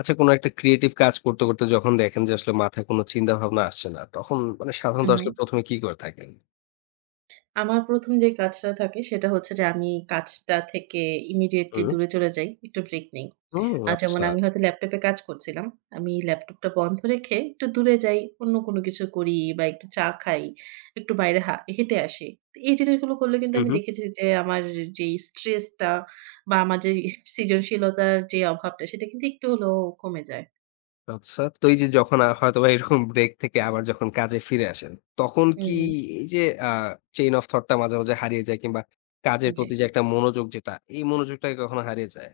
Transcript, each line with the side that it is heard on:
left: আচ্ছা, কোন একটা ক্রিয়েটিভ কাজ করতে, করতে যখন দেখেন যে আসলে মাথায় কোন চিন্তাভাবনা আসছে না, তখন মানে সাধারণত
right: হুম, হুম।
left: আসলে ১ম এ কি করে থাকেন?
right: আমার ১ম যে কাজটা থাকে সেটা হচ্ছে যে আমি কাজটা থেকে ইমিডিয়েটলি
left: হুম,
right: দূরে চলে যাই। একটু ব্রেক নেই।
left: হুম,
right: যেমন
left: আচ্ছা।
right: আমি হয়তো ল্যাপটপে কাজ করছিলাম। আমি ল্যাপটপটা বন্ধ রেখে একটু দূরে যাই, অন্য কোনো কিছু করি বা একটু চা খাই, একটু বাইরে হেঁটে আসি। তো এই জিনিসগুলো করলে কিন্তু
left: হু,
right: আমি
left: হু।
right: দেখেছি যে আমার যেই স্ট্রেসটা বা আমার যে সৃজনশীলতার যে অভাবটা সেটা কিন্তু একটু হলেও কমে যায়।
left: আচ্ছা। তো এই যে যখন হয়তোবা এরকম ব্রেক থেকে আবার যখন কাজে ফিরে আসেন, তখন
right: হুম,
left: কি
right: হুম।
left: এই যে আ চেইন অফ থট টা মাঝে, মাঝে হারিয়ে যায় কিংবা কাজের
right: জি।
left: প্রতি যে একটা মনোযোগ যেটা, এই মনোযোগটা কি কখনো হারিয়ে যায়?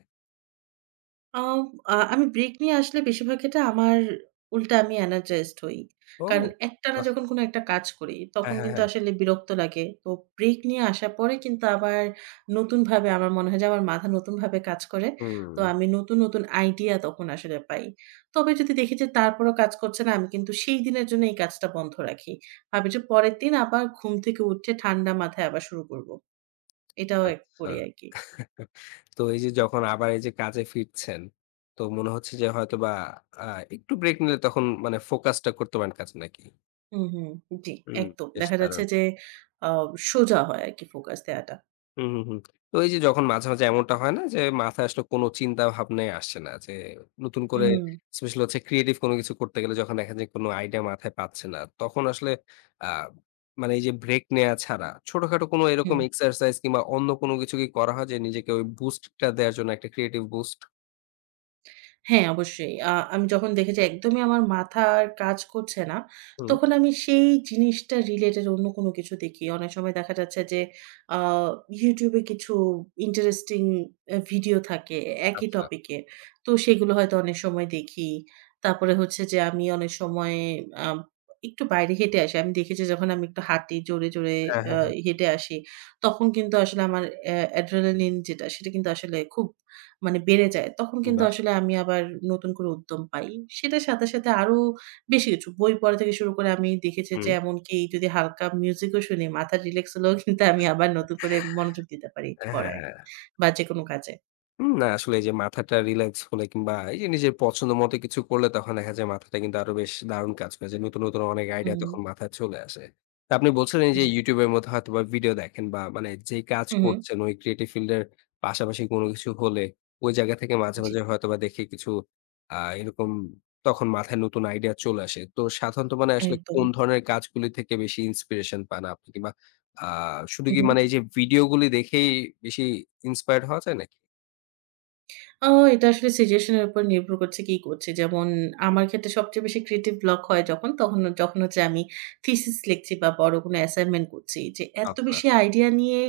right: আম আ আমি ব্রেক নিয়ে আসলে বেশিরভাগ ক্ষেত্রে আমার উল্টা আমি energized হই।
left: ও!
right: কারণ একটানা
left: বাহ!
right: যখন কোনো একটা কাজ করি,
left: হ্যাঁ,
right: তখন
left: হ্যাঁ,
right: কিন্তু
left: হ্যাঁ।
right: আসলে বিরক্ত লাগে। তো ব্রেক নিয়ে আসার পরে কিন্তু আবার নতুনভাবে আমার মনে হয় যে আমার মাথা নতুনভাবে কাজ করে।
left: হুম,
right: তো আমি নতুন, নতুন আইডিয়া তখন আসলে পাই। তবে যদি দেখি যে তারপরও কাজ করছে না, আমি কিন্তু সেই দিনের জন্য এই কাজটা বন্ধ রাখি। ভাবি যে পরের দিন আবার ঘুম থেকে উঠে ঠান্ডা মাথায় আবার শুরু করব। এটাও এক
left: আচ্ছা।
right: করি আরকি।
left: তো এই যে যখন আবার এই যে কাজে ফিরছেন, তো মনে হচ্ছে যে হয়তোবা আ একটু ব্রেক নিলে তখন মানে ফোকাসটা করতে পারেন কাজে নাকি?
right: হুম, হুম। জি,
left: হুম,
right: একদম।
left: বেশ
right: দেখা যাচ্ছে
left: দারুণ।
right: যে আ সোজা হয় আরকি ফোকাস দেয়াটা।
left: হুম, হুম, হুম। তো এই যে যখন মাঝে, মাঝে এমনটা হয় না যে মাথায় আসলে কোনো চিন্তা ভাবনাই আসছে না যে নতুন করে
right: হুম,
left: স্পেশালি হচ্ছে ক্রিয়েটিভ কোনো কিছু করতে গেলে যখন দেখেন যে কোনো আইডিয়া মাথায় পাচ্ছে না, তখন আসলে আ মানে এই যে ব্রেক নেয়া ছাড়া ছোটখাটো কোনো এরকম
right: হুম।
left: এক্সারসাইজ কিংবা অন্য কোনো কিছু কি করা হয় যে নিজেকে ওই বুস্ট টা দেয়ার জন্য একটা ক্রিয়েটিভ বুস্ট?
right: হ্যাঁ, অবশ্যই। আমি যখন দেখেছি একদমই আমার মাথার কাজ করছে না,
left: হুম,
right: তখন আমি সেই জিনিসটা রিলেটেড অন্য কোনো কিছু দেখি। অনেক সময় দেখা যাচ্ছে যে আ YouTube এ কিছু ইন্টারেস্টিং ভিডিও থাকে একই
left: আচ্ছা।
right: টপিকে। তো সেগুলো হয়তো অনেক সময় দেখি। তারপরে হচ্ছে যে আমি অনেক সময় আম একটু বাইরে হেঁটে আসি। আমি দেখেছি যখন আমি একটু হাঁটি জোরে, জোরে
left: হ্যাঁ,
right: আ
left: হ্যাঁ, হ্যাঁ।
right: হেঁটে আসি, তখন কিন্তু আসলে আমার adrenaline যেটা সেটা কিন্তু আসলে খুব মানে বেড়ে যায়, তখন কিন্তু
left: বাহ!
right: আসলে আমি আবার নতুন করে উদ্যম পাই। সেটার সাথে, সাথে আরো বেশি কিছু বই পড়া থেকে শুরু করে আমি দেখেছি যে
left: হুম।
right: এমনকি যদি হালকা মিউজিকও শুনি, মাথা রিল্যাক্স হলেও কিন্তু আমি আবার নতুন করে মনোযোগ দিতে পারি
left: হ্যাঁ, হ্যাঁ,
right: পড়ায়
left: হ্যাঁ।
right: বা যেকোনো কাজে।
left: না আসলে এই যে মাথাটা রিল্যাক্স হলে কিংবা এই যে নিজের পছন্দ মতো কিছু করলে তখন দেখা যায় মাথাটা কিন্তু আরো বেশ দারুণ কাজ করে যে নতুন নতুন অনেক আইডিয়া
right: হুম,
left: তখন মাথায় চলে আসে। তো আপনি বলছিলেন যে
right: জি।
left: YouTube এর মধ্যে হয়তোবা ভিডিও দেখেন বা মানে যেই কাজ
right: হু, হু।
left: করছেন ওই ক্রিয়েটিভ ফিল্ড এর পাশাপাশি কোনো কিছু হলে ওই জায়গা থেকে মাঝে,
right: জি,
left: মাঝে হয়তোবা দেখি কিছু এরকম তখন মাথায় নতুন আইডিয়া চলে আসে। তো সাধারণত মানে আসলে
right: একদম।
left: কোন ধরনের কাজগুলি থেকে বেশি ইন্সপিরেশন পান আপনি? কিংবা আ শুধু
right: হু,
left: কি
right: হু।
left: মানে এই যে ভিডিওগুলি দেখেই বেশি ইন্সপায়ার্ড হওয়া যায় নাকি?
right: আ এটা আসলে সিচুয়েশন এর উপর নির্ভর করছে কি করছি। যেমন আমার ক্ষেত্রে সবচেয়ে বেশি ক্রিয়েটিভ ব্লক হয় যখন, তখন যখন হচ্ছে আমি থিসিস লিখছি বা বড় কোনো অ্যাসাইনমেন্ট করছি। যে
left: আচ্ছা।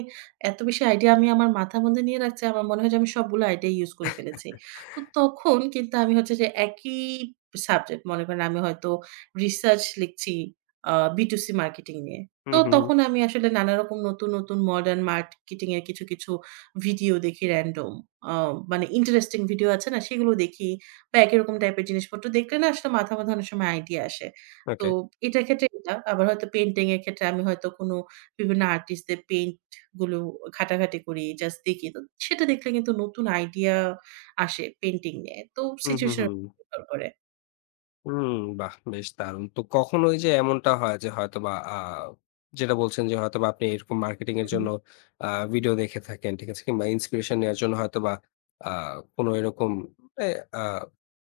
right: এত বেশি আইডিয়া আমি আমার মাথার মধ্যে নিয়ে রাখছি, আমার মনে হয় যে আমি সবগুলো আইডিয়া ইউজ করে ফেলেছি। তো তখন কিন্তু আমি হচ্ছে যে একই সাবজেক্ট মনে করেন আমি হয়তো রিসার্চ লিখছি B2C মার্কেটিং নিয়ে।
left: হুম,
right: তো
left: হুম, হুম।
right: তখন আমি আসলে নানারকম নতুন, নতুন মডার্ন মার্কেটিং এর কিছু, কিছু ভিডিও দেখি র‍্যান্ডম। আ মানে ইন্টারেস্টিং ভিডিও আছে না? সেগুলো দেখি বা একই রকম টাইপের জিনিসপত্র দেখলে না আসলে মাথার মধ্যে অনেক সময় আইডিয়া আসে। তো
left: ওকে।
right: এটার ক্ষেত্রে এটা। আবার হয়তো পেইন্টিং এর ক্ষেত্রে আমি হয়তো কোনো বিভিন্ন আর্টিস্টদের পেইন্ট গুলো ঘাটাঘাটি করি, জাস্ট দেখি। তো সেটা দেখলে কিন্তু নতুন আইডিয়া আসে পেইন্টিং নিয়ে। তো
left: হুম, হুম,
right: সিচুয়েশন এর
left: হুম।
right: উপর নির্ভর করে।
left: হুম, বাহ! বেশ দারুণ। তো কখনো ওই যে এমনটা হয় যে হয়তোবা যেটা বলছেন যে হয়তোবা আপনি এরকম মার্কেটিং
right: হু,
left: এর
right: হু,
left: জন্য আ ভিডিও দেখে থাকেন, ঠিক আছে? কিংবা ইন্সপিরেশন নেওয়ার জন্য হয়তোবা আ কোনো এরকম এ আ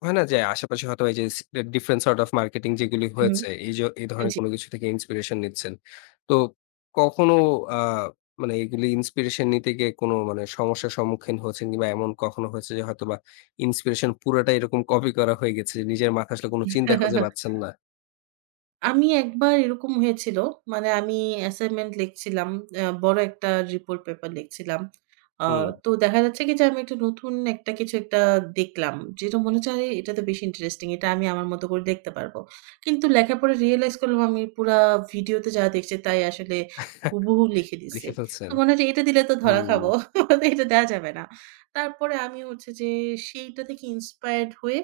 left: হয় না যে আশেপাশে হয়তো এই যে ডিফারেন্ট সর্ট অফ মার্কেটিং যেগুলি
right: হু, হু।
left: হয়েছে এই যে এই ধরনের
right: জি।
left: কোনো কিছু থেকে ইন্সপিরেশন নিচ্ছেন। তো কখনো আ মানে এগুলি ইন্সপিরেশন নিতে গিয়ে কোনো মানে সমস্যার সম্মুখীন হয়েছেন কিংবা এমন কখনো হয়েছে যে হয়তোবা ইন্সপিরেশন পুরাটাই এরকম কপি করা হয়ে গেছে। যে নিজের মাথায় আসলে কোন চিন্তা খুঁজে পাচ্ছেন না।
right: আমি একবার এরকম হয়েছিল। মানে আমি অ্যাসাইনমেন্ট লিখছিলাম। বড় একটা রিপোর্ট পেপার লিখছিলাম। আ
left: হুম,
right: তো দেখা যাচ্ছে কি যে আমি একটা নতুন একটা কিছু একটা দেখলাম। যেটা মনে হচ্ছে আরে এটা তো বেশি ইন্টারেস্টিং। এটা আমি আমার মতো করে দেখতে পারবো। কিন্তু লেখার পরে রিয়ালাইজ করলাম আমি পুরা ভিডিওতে যা দেখছি তাই আসলে হুবহু লিখে দিছি।
left: লিখে
right: তো
left: ফেলছেন।
right: মনে হচ্ছে এটা দিলে তো ধরা
left: হুম,
right: খাবো। এটা দেয়া যাবে না। তারপরে আমি হচ্ছে যে সেইটা থেকে ইন্সপায়ার্ড হয়ে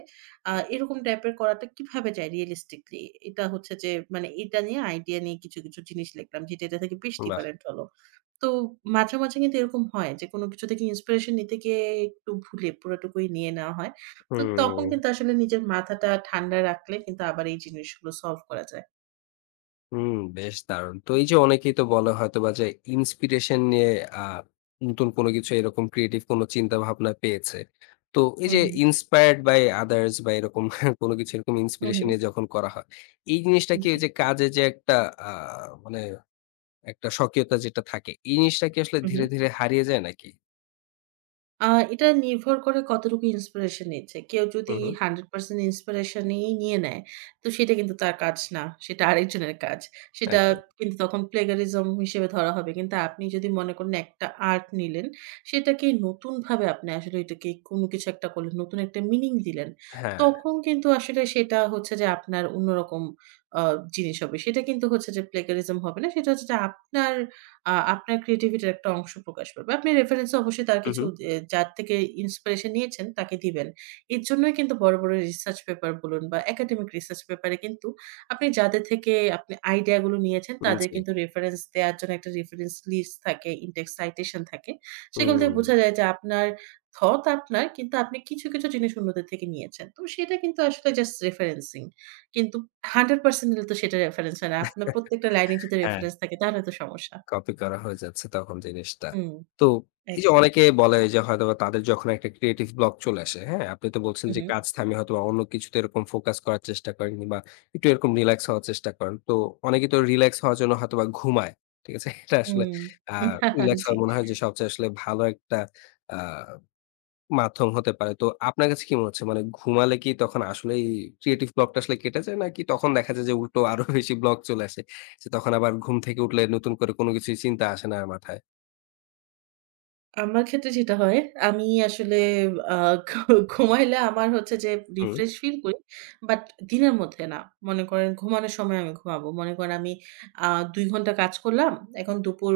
right: এরকম টাইপের করাটা কিভাবে যায় রিয়ালিস্টিকলি? এটা হচ্ছে যে মানে এটা নিয়ে আইডিয়া নিয়ে কিছু, কিছু জিনিস লিখলাম যেটা এটা থেকে বেশ
left: বাহ!
right: ডিফারেন্ট হলো। তো মাঝে, মাঝে কিন্তু এরকম হয় যে কোনো কিছু থেকে ইন্সপিরেশন নিতে গিয়ে একটু ভুলে পুরাটুকুই নিয়ে নেওয়া হয়। তো তখন
left: হুম,
right: কিন্তু আসলে নিজের মাথাটা ঠান্ডা রাখলে কিন্তু আবার এই জিনিসগুলো সলভ করা যায়।
left: হুম, বেশ দারুণ। তো এই যে অনেকেই তো বলে হয়তোবা যে ইন্সপিরেশন নিয়ে আ নতুন কোন কিছু এরকম ক্রিয়েটিভ কোন চিন্তা ভাবনা পেয়েছে। তো এই
right: হু,
left: যে
right: হু।
left: ইন্সপায়ার্ড বাই আদারস বা এরকম কোন কিছু এরকম
right: হু, হু।
left: ইন্সপিরেশন নিয়ে যখন করা হয়, এই জিনিসটা কি
right: জি।
left: ওই যে কাজে যে একটা আ মানে একটা স্বকীয়তা যেটা থাকে, এই জিনিসটা কি আসলে
right: হু, হু।
left: ধীরে, ধীরে হারিয়ে যায় নাকি?
right: আ এটা নির্ভর করে কতটুকু ইন্সপিরেশন নিচ্ছে। কেউ যদি
left: হুম, হুম,
right: 100% ইন্সপিরেশন ই নিয়ে নেয়, তো সেটা কিন্তু তার কাজ না। সেটা আরেকজনের কাজ। সেটা
left: একদম।
right: কিন্তু তখন প্লেগারিজম হিসেবে ধরা হবে। কিন্তু আপনি যদি মনে করেন একটা আর্ট নিলেন, সেটাকে নতুনভাবে আপনি আসলে এটাকে কোনো কিছু একটা করলেন, নতুন একটা মিনিং দিলেন।
left: হ্যাঁ।
right: তখন কিন্তু আসলে সেটা হচ্ছে যে আপনার অন্যরকম আ জিনিস হবে। সেটা কিন্তু হচ্ছে যে প্লেগারিজম হবে না। সেটা হচ্ছে যে আপনার ক্রিয়েটিভিটির একটা অংশ প্রকাশ পাবে। আপনি রেফারেন্স অবশ্যই তার
left: হু,
right: কিছু
left: হু।
right: যার থেকে ইন্সপিরেশন নিয়েছেন তাকে দিবেন। এর জন্যই কিন্তু বড়, বড় রিসার্চ পেপার বলুন বা একাডেমিক রিসার্চ পেপারে কিন্তু আপনি যাদের থেকে আপনি আইডিয়া গুলো নিয়েছেন
left: হুম,
right: তাদের
left: জি।
right: কিন্তু রেফারেন্স দেওয়ার জন্য একটা রেফারেন্স লিস্ট থাকে, ইনটেক্স সাইটেশন থাকে। সেগুলো থেকে
left: হুম।
right: বোঝা যায় যে আপনার থট আপনার কিন্তু আপনি কিছু, কিছু জিনিস অন্যদের থেকে নিয়েছেন। তো সেটা কিন্তু আসলে জাস্ট রেফারেন্সিং। কিন্তু 100% নিলে তো সেটা রেফারেন্স হয় না। আপনার প্রত্যেকটা লাইনে যদি
left: হ্যাঁ,
right: রেফারেন্স থাকে তাহলে তো সমস্যা।
left: কপি করা হয়ে যাচ্ছে তখন জিনিসটা।
right: হুম,
left: তো এই যে
right: একদম।
left: অনেকে বলে যে হয়তোবা তাদের যখন একটা ক্রিয়েটিভ ব্লক চলে আসে, হ্যাঁ? আপনি তো বলছেন যে
right: উহু,
left: কাজ থামিয়ে হয়তোবা অন্য কিছুতে এরকম ফোকাস করার চেষ্টা করেন কিংবা একটু এরকম রিল্যাক্স হওয়ার চেষ্টা করেন। তো অনেকে তো রিল্যাক্স হওয়ার জন্য হয়তোবা ঘুমায়। ঠিক আছে? এটা আসলে
right: হুম।
left: আ রিল্যাক্স
right: জি।
left: হওয়া মনে হয় যে সবচেয়ে আসলে ভালো একটা আ মাধ্যম হতে পারে। তো আপনার কাছে কি মনে হচ্ছে মানে ঘুমালে কি তখন আসলেই ক্রিয়েটিভ ব্লকটা আসলে কেটে যায়? নাকি তখন দেখা যায় যে উল্টো আরো বেশি ব্লক চলে আসে? যে তখন আবার ঘুম থেকে উঠলে নতুন করে কোনো কিছুই চিন্তা আসে না আর মাথায়?
right: আমার ক্ষেত্রে যেটা হয়, আমি আসলে আ ঘু ঘুমাইলে আমার হচ্ছে যে
left: হুম,
right: রিফ্রেশ ফিল করি। বাট দিনের মধ্যে না। মনে করেন ঘুমানোর সময় আমি ঘুমাবো। মনে করেন আমি আ ২ ঘন্টা কাজ করলাম। এখন দুপুর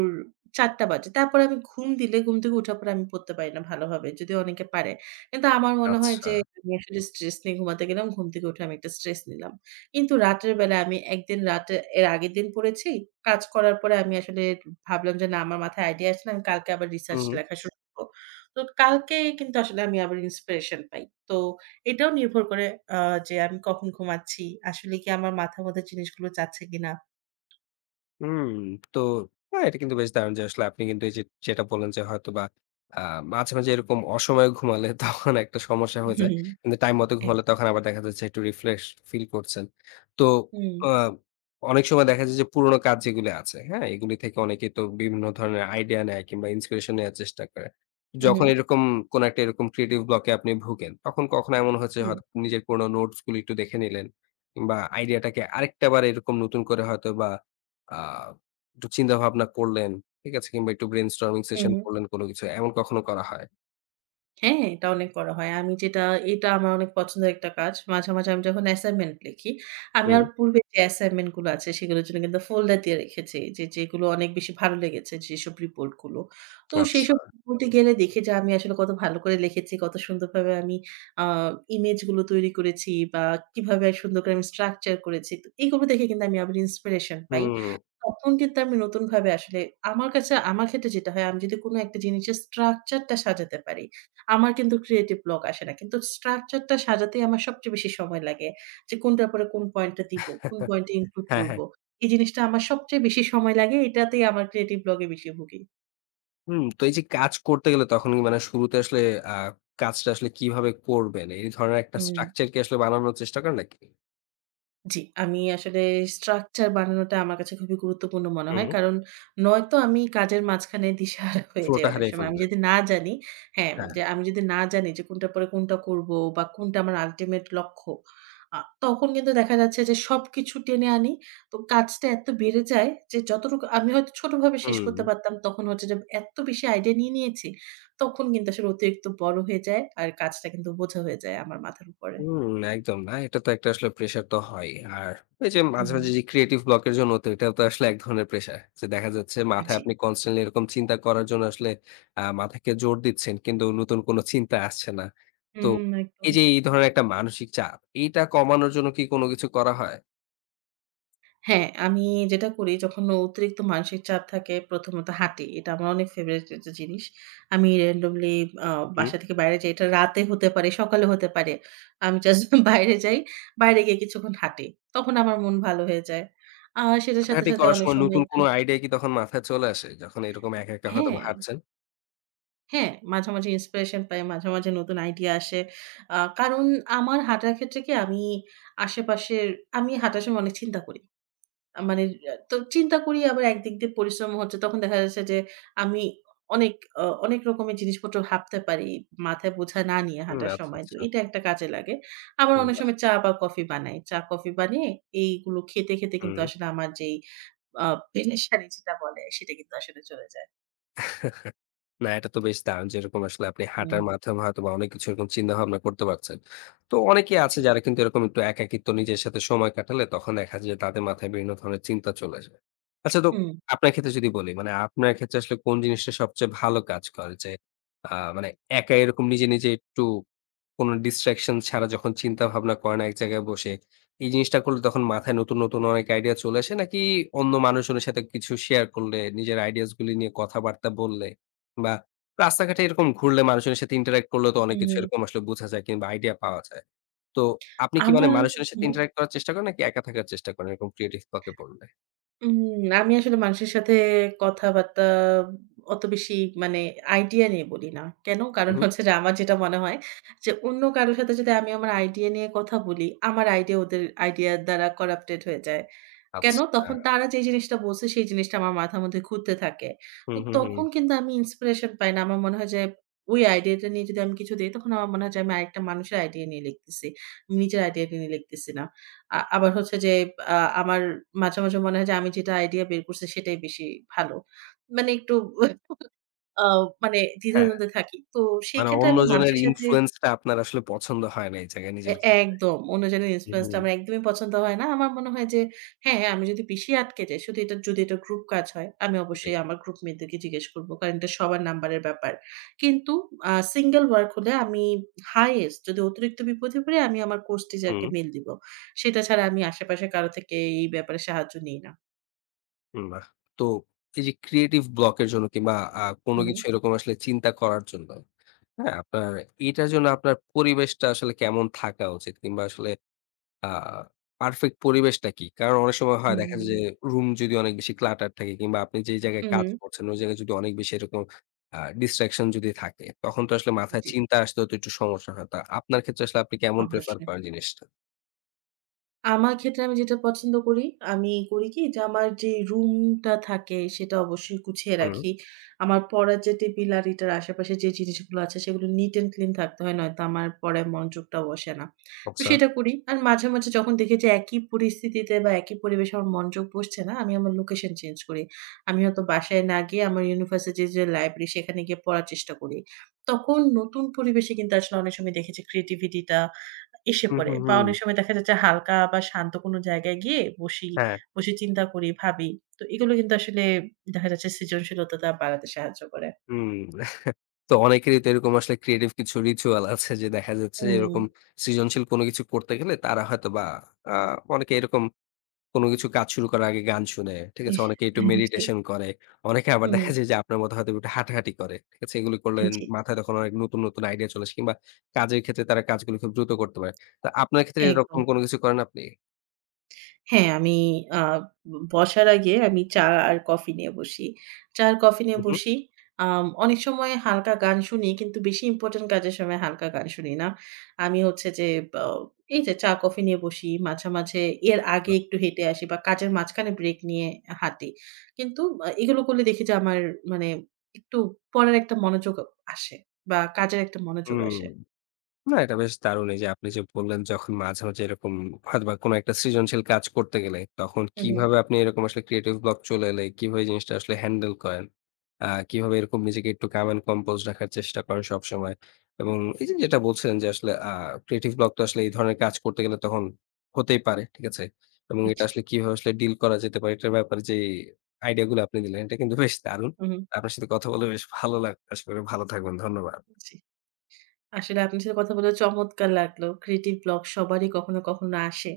right: ৪:০০ বাজে। তারপরে আমি ঘুম দিলে ঘুম থেকে উঠার পরে আমি পড়তে পারি না ভালোভাবে। যদিও অনেকে পারে। কিন্তু আমার মনে হয়
left: আচ্ছা।
right: যে আমি আসলে স্ট্রেস নিয়ে ঘুমাতে গেলাম। ঘুম থেকে উঠে আমি একটা স্ট্রেস নিলাম। কিন্তু রাতের বেলা আমি একদিন রাতে এর আগের দিন পড়েছি। কাজ করার পরে আমি আসলে ভাবলাম যে না আমার মাথায় আইডিয়া আসছে না। আমি কালকে আবার রিসার্চ
left: হুম।
right: লেখা শুরু করব। তো কালকেই কিন্তু আসলে আমি আবার ইন্সপিরেশন পাই। তো এটাও নির্ভর করে আ যে আমি কখন ঘুমাচ্ছি। আসলে কি আমার মাথার মধ্যে জিনিসগুলো যাচ্ছে কিনা?
left: হুম, তো হ্যাঁ, এটা কিন্তু বেশ দারুণ যে আসলে আপনি কিন্তু এই যে যেটা বললেন যে হয়তোবা আ মাঝে, মাঝে এরকম অসময়ে ঘুমালে তখন একটা সমস্যা হয়ে যায়।
right: হুম,
left: কিন্তু টাইম মতো ঘুমালে
right: একদম।
left: তখন আবার দেখা যাচ্ছে একটু রিফ্রেশ ফিল করছেন। তো
right: হুম,
left: আ অনেক সময় দেখা যায় যে পুরোনো কাজ যেগুলো আছে, হ্যাঁ? এগুলি থেকে অনেকেই তো বিভিন্ন ধরনের আইডিয়া নেয় কিংবা ইন্সপিরেশন নেয়ার চেষ্টা করে।
right: হু, হু,
left: যখন এরকম কোন একটা এরকম ক্রিয়েটিভ ব্লক এ আপনি ভুগেন, তখন কখনো এমন হয়েছে
right: হুম,
left: হয়তো নিজের পুরোনো নোটস গুলো একটু দেখে নিলেন কিংবা আইডিয়াটাকে আরেকটা বার এরকম নতুন করে হয়তো বা আ একটু চিন্তাভাবনা করলেন, ঠিক আছে? কিংবা একটু ব্রেইনস্টর্মিং
right: হু,
left: সেশন
right: হু।
left: করলেন কোনো কিছু। এমন কখনো করা হয়?
right: হ্যাঁ, এটা অনেক করা হয়। আমি যেটা এটা আমার অনেক পছন্দের একটা কাজ। মাঝে, মাঝে আমি যখন অ্যাসাইনমেন্ট লিখি, আমি
left: হুম,
right: আমার পূর্বে যে অ্যাসাইনমেন্ট গুলো আছে সেগুলোর জন্য কিন্তু ফোল্ডার দিয়ে রেখেছি। যে যেগুলো অনেক বেশি ভালো লেগেছে যেসব রিপোর্ট গুলো। তো
left: আচ্ছা।
right: সেইসব রিপোর্টে গেলে দেখি যে আমি আসলে কত ভালো করে লিখেছি, কত সুন্দরভাবে আমি আ ইমেজ গুলো তৈরি করেছি বা কিভাবে সুন্দর করে আমি স্ট্রাকচার করেছি। তো এগুলো দেখে কিন্তু আমি আবার ইন্সপিরেশন পাই।
left: হুম।
right: তখন কিন্তু আমি নতুনভাবে আসলে আমার কাছে আমার ক্ষেত্রে যেটা হয়, আমি যদি কোনো একটা জিনিসের structure টা সাজাতে পারি, আমার কিন্তু creative block আসে না। কিন্তু structure টা সাজাতেই আমার সবচেয়ে বেশি সময় লাগে। যে কোনটার পরে কোন পয়েন্টটা দিব, কোন পয়েন্টে include
left: হ্যাঁ,
right: করব।
left: হ্যাঁ।
right: এই জিনিসটা আমার সবচেয়ে বেশি সময় লাগে। এটাতেই আমার creative block এ বেশি ভুগি।
left: হুম, তো এই যে কাজ করতে গেলে তখন কি মানে শুরুতে আসলে আ কাজটা আসলে কিভাবে করবেন? এই ধরনের একটা
right: হুম।
left: স্ট্রাকচার কি আসলে বানানোর চেষ্টা করেন নাকি?
right: জি, আমি আসলে স্ট্রাকচার বানানোটা আমার কাছে খুবই গুরুত্বপূর্ণ মনে হয়।
left: হুম,
right: কারণ নয়তো আমি কাজের মাঝখানে দিশেহারা হয়ে
left: ফ্লো
right: যাই
left: টা
right: অনেক
left: হারিয়ে
right: সময়। আমি
left: ফেলবেন।
right: যদি না জানি হ্যাঁ,
left: হ্যাঁ,
right: যে আমি যদি না জানি যে কোনটার পরে কোনটা করব বা কোনটা আমার আল্টিমেট লক্ষ্য, আ তখন কিন্তু দেখা যাচ্ছে যে সবকিছু টেনে আনি। তো কাজটা এত বেড়ে যায় যে যতটুকু আমি হয়তো ছোটভাবে শেষ
left: হুম।
right: করতে পারতাম তখন হচ্ছে যে এত বেশি আইডিয়া নিয়ে নিয়েছি, তখন কিন্তু আসলে অতিরিক্ত বড় হয়ে যায়। আর কাজটা কিন্তু বোঝা হয়ে যায় আমার মাথার উপরে।
left: হুম, একদম না। এটা তো একটা আসলে প্রেশার তো হয়ই। আর এই যে মাঝে,
right: হুম,
left: মাঝে যে ক্রিয়েটিভ ব্লক এর জন্য তো এটাও তো আসলে এক ধরনের প্রেশার। যে দেখা যাচ্ছে মাথায়
right: জি।
left: আপনি কনস্ট্যান্টলি এরকম চিন্তা করার জন্য আসলে মাথাকে জোর দিচ্ছেন কিন্তু নতুন কোনো চিন্তা আসছে না। তো
right: হুম, একদম।
left: এই যে এই ধরনের একটা মানসিক চাপ, এইটা কমানোর জন্য কি কোনো কিছু করা হয়?
right: হ্যাঁ, আমি যেটা করি যখন অতিরিক্ত মানসিক চাপ থাকে প্রথমত হাঁটি। এটা আমার অনেক ফেভারিট একটা জিনিস। আমি randomly আ
left: হুম?
right: বাসা থেকে বাইরে যাই। এটা রাতে হতে পারে, সকালে হতে পারে। আমি জাস্ট বাইরে যাই। বাইরে গিয়ে কিছুক্ষণ হাঁটি। তখন আমার মন ভালো হয়ে যায়। আর সেটার সাথে,
left: হাঁটাহাঁটি
right: সাথে
left: করার
right: অনেক
left: সময়
right: সময়
left: নতুন
right: একটু
left: কোনো আইডিয়া কি তখন মাথায় চলে আসে? যখন এরকম একা, একা হয়তোবা
right: হ্যাঁ,
left: হাঁটছেন?
right: হ্যাঁ, মাঝে, মাঝে inspiration পাই। মাঝে, মাঝে নতুন আইডিয়া আসে। কারণ আমার হাঁটার ক্ষেত্রে কি আশেপাশের আমি হাঁটার সময় অনেক চিন্তা করি। মানে তো চিন্তা করি আবার একদিক দিয়ে পরিশ্রম হচ্ছে। তখন দেখা যাচ্ছে যে আমি অনেক অনেক রকমের জিনিসপত্র ভাবতে পারি, মাথায় বোঝা না নিয়ে
left: হুম,
right: হাঁটার
left: আচ্ছা,
right: সময়। তো
left: আচ্ছা।
right: এটা একটা কাজে লাগে। আবার
left: হুম,
right: অনেক
left: বাহ!
right: সময় চা বা কফি বানাই। চা কফি বানিয়ে এইগুলো খেতে, খেতে কিন্তু
left: হুম।
right: আসলে আমার যেই আ পেরেশানি যেটা বলে সেটা কিন্তু আসলে চলে যায়।
left: না, এটা তো বেশ দারুণ যে এরকম আসলে আপনি
right: হুম,
left: হাঁটার মাধ্যমে হয়তোবা অনেক কিছু এরকম চিন্তা ভাবনা করতে পারছেন। তো অনেকেই
right: জি।
left: আছে যারা কিন্তু এরকম একটু একাকিত্ব নিজের সাথে সময় কাটালে তখন দেখা যায় যে তাদের মাথায় বিভিন্ন ধরনের চিন্তা চলে আসে। আচ্ছা, তো
right: হুম,
left: আপনার ক্ষেত্রে যদি বলি মানে আপনার ক্ষেত্রে আসলে কোন জিনিসটা সবচেয়ে ভালো কাজ করে? যে মানে একা এরকম নিজে, নিজে একটু কোন distraction ছাড়া যখন চিন্তা ভাবনা করেন এক জায়গায় বসে, এই জিনিসটা করলে তখন মাথায় নতুন, নতুন অনেক আইডিয়া চলে আসে নাকি অন্য মানুষজনের সাথে কিছু শেয়ার করলে নিজের আইডিয়াস গুলি নিয়ে কথাবার্তা বললে বা রাস্তাঘাটে এরকম ঘুরলে মানুষজনের সাথে ইন্টারেক্ট করলে তো অনেক হুম। কিছু
right: হুম।
left: এরকম আসলে বোঝা যায় কিংবা আইডিয়া পাওয়া যায়। তো আপনি কি মানে
right: আমার
left: মানুষজনের
right: হুম।
left: সাথে ইন্টারেক্ট করার চেষ্টা করেন নাকি একা থাকার চেষ্টা করেন এরকম ক্রিয়েটিভ কাউকে বললে?
right: আমি আসলে মানুষের সাথে কথাবার্তা অত বেশি মানে আইডিয়া নিয়ে বলি না। কেন?
left: হু,
right: কারণ
left: হু।
right: হচ্ছে যে আমার যেটা মনে হয় যে অন্য কারো সাথে যদি আমি আমার আইডিয়া নিয়ে কথা বলি, আমার আইডিয়া ওদের আইডিয়ার দ্বারা করাপ্টেড হয়ে যায়। কেন?
left: আচ্ছা।
right: তখন তারা যে জিনিসটা বলছে সেই জিনিসটা আমার মাথার মধ্যে ঘুরতে থাকে। তো
left: হুম, হুম, হুম।
right: তখন কিন্তু আমি ইন্সপিরেশন পাই না। আমার মনে হয় যে ওই আইডিয়াটা নিয়ে যদি আমি কিছু দেই তখন আমার মনে হয় যে আমি আরেকটা মানুষের আইডিয়া নিয়ে লিখতেছি। আমি নিজের আইডিয়া নিয়ে লিখতেছি না। আবার হচ্ছে যে আ আমার মাঝে, মাঝে মনে হয় যে আমি যেটা আইডিয়া বের করছি সেটাই বেশি ভালো। মানে একটু আ মানে
left: হ্যাঁ,
right: দ্বিধাদ্বন্দ্বে থাকি। তো সেই
left: মানে
right: ক্ষেত্রে আমি
left: অন্যজনের
right: মানুষের সাথে
left: ইনফ্লুয়েন্স টা আপনার আসলে পছন্দ হয় না এই জায়গায়
right: এ
left: নিজের ক্ষেত্রে।
right: একদম। অন্যজনের
left: হুম,
right: ইনফ্লুয়েন্স টা
left: হুম,
right: আমার একদমই পছন্দ হয় না। আমার মনে হয় যে হ্যাঁ, আমি যদি পিছিয়ে আটকে যাই শুধু এটা যদি এটা গ্রুপ কাজ হয়, আমি
left: জি।
right: অবশ্যই আমার গ্রুপ মেট দেরকে জিজ্ঞেস করব। কারণ এটা সবার নাম্বারের ব্যাপার। কিন্তু সিঙ্গল ওয়ার্ক হলে আমি হাইয়েস্ট যদি অতিরিক্ত বিপদে পড়ি আমি আমার কোর্স টিচারকে
left: হুম,
right: মেইল দিব। সেটা ছাড়া আমি আশেপাশে কারো থেকে এই ব্যাপারে সাহায্য নিই না।
left: হুম, বাহ! তো এই যে ক্রিয়েটিভ ব্লক এর জন্য কিংবা
right: হু,
left: কোনো
right: হু।
left: কিছু এরকম আসলে চিন্তা করার জন্য, হ্যাঁ? আপনার এটার জন্য আপনার পরিবেশটা আসলে কেমন থাকা উচিত? কিংবা আসলে আ পারফেক্ট পরিবেশটা কি? কারণ অনেক সময় হয় হুম। দেখা যায় যে
right: হুম।
left: রুম যদি অনেক বেশি ক্লাটার থাকে কিংবা আপনি যেই জায়গায়
right: হু,
left: হুম।
right: হু।
left: কাজ করছেন ওই জায়গায় যদি অনেক বেশি এরকম ডিস্ট্রাকশন যদি থাকে তখন তো আসলে মাথায়
right: জি,
left: চিন্তা আসতেও তো একটু সমস্যা হয়। তা আপনার ক্ষেত্রে আসলে আপনি কেমন প্রেফার
right: অবশ্যই।
left: করেন জিনিসটা?
right: আমার ক্ষেত্রে আমি যেটা পছন্দ করি, আমি করি কি যে আমার যে রুমটা থাকে সেটা অবশ্যই গুছিয়ে
left: হুম,
right: রাখি। আমার পড়ার যে টেবিল আর এটার আশেপাশে যে জিনিসগুলো আছে সেগুলো নিট অ্যান্ড ক্লিন থাকতে হয় নয়তো আমার পড়ায় মনোযোগটা বসে না। তো
left: আচ্ছা।
right: সেটা করি। আর মাঝে, মাঝে যখন দেখি যে একই পরিস্থিতিতে বা একই পরিবেশে আমার মনোযোগ বসছে না, আমি আমার লোকেশন চেঞ্জ করি। আমি হয়তো বাসায় না গিয়ে আমার ইউনিভার্সিটির যে লাইব্রেরি সেখানে গিয়ে পড়ার চেষ্টা করি। তখন নতুন পরিবেশে কিন্তু আসলে অনেক সময় দেখেছি ক্রিয়েটিভিটিটা এসে
left: হুম,
right: পড়ে
left: হুম,
right: বা
left: হুম।
right: অনেক সময় দেখা যাচ্ছে হালকা বা শান্ত কোনো জায়গায় গিয়ে বসি,
left: হ্যাঁ।
right: বসে চিন্তা করি, ভাবি। তো এগুলো কিন্তু আসলে দেখা যাচ্ছে সৃজনশীলতাটা বাড়াতে সাহায্য করে।
left: হুম। তো অনেকেরই তো এরকম আসলে ক্রিয়েটিভ কিছু রিচুয়াল আছে যে দেখা যাচ্ছে যে
right: হুম,
left: এরকম সৃজনশীল কোনো কিছু করতে গেলে তারা হয়তোবা আ অনেকে এরকম কোনো কিছু কাজ শুরু করার আগে গান শুনে, ঠিক আছে?
right: ইস!
left: অনেকে একটু
right: হ্যাঁ, জি।
left: মেডিটেশন করে। অনেকে আবার
right: হুম,
left: দেখা যায় যে আপনার মতো হয়তো একটু হাঁটাহাঁটি করে। ঠিক আছে? এগুলো করলে
right: জি,
left: মাথায় তখন অনেক নতুন, নতুন আইডিয়া চলে আসে কিংবা কাজের ক্ষেত্রে তারা কাজগুলো খুব দ্রুত করতে পারে। তো আপনার ক্ষেত্রে এরকম
right: একদম।
left: কোনো কিছু করেন আপনি?
right: হ্যাঁ, আমি আ বসার আগে আমি চা আর কফি নিয়ে বসি। চা আর কফি নিয়ে
left: হু, হু।
right: বসি। অনেক সময় হালকা গান শুনি কিন্তু বেশি ইম্পোর্টেন্ট কাজের সময় হালকা গান শুনি না। আমি হচ্ছে যে অ এই যে চা কফি নিয়ে বসি। মাঝে, মাঝে এর আগে
left: বাহ!
right: একটু হেঁটে আসি বা কাজের মাঝখানে ব্রেক নিয়ে হাঁটি। কিন্তু এগুলো করলে দেখি যে আমার মানে একটু পড়ার একটা মনোযোগ আসে বা কাজের একটা মনোযোগ
left: হুম।
right: আসে।
left: না, এটা বেশ দারুণ এই যে আপনি যে বললেন যখন মাঝে, মাঝে এরকম হয়তোবা কোনো একটা সৃজনশীল কাজ করতে গেলে তখন
right: হু, হু।
left: কিভাবে আপনি এরকম আসলে ক্রিয়েটিভ ব্লক চলে এলে কিভাবে এই জিনিসটা আসলে হ্যান্ডেল করেন? কিভাবে এরকম নিজেকে একটু কাম অ্যান্ড কম্পোজ রাখার চেষ্টা করেন সবসময়? এবং এই যে যেটা বলছিলেন যে আসলে ক্রিয়েটিভ ব্লক তো আসলে এই ধরনের কাজ করতে গেলে তখন হতেই পারে। ঠিক আছে? এবং এটা
right: জি।
left: আসলে কিভাবে আসলে ডিল করা যেতে পারে এটার ব্যাপারে যে আইডিয়া গুলো আপনি দিলেন এটা কিন্তু বেশ দারুণ।
right: হু, হু।
left: আপনার সাথে কথা বলে বেশ ভালো লাগলো। আশা করি ভালো থাকবেন। ধন্যবাদ।
right: জি। আসলে আপনার সাথে কথা বলে চমৎকার লাগলো। ক্রিয়েটিভ ব্লক সবারই কখনো, কখনো আসে।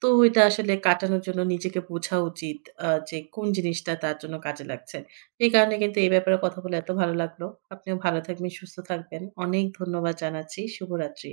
right: তো ওইটা আসলে কাটানোর জন্য নিজেকে বোঝা উচিত যে কোন জিনিসটা তার জন্য কাজে লাগছে। এই কারণে কিন্তু এই ব্যাপারে কথা বলে এত ভালো লাগলো। আপনিও ভালো থাকবেন, সুস্থ থাকবেন। অনেক ধন্যবাদ জানাচ্ছি। শুভরাত্রি।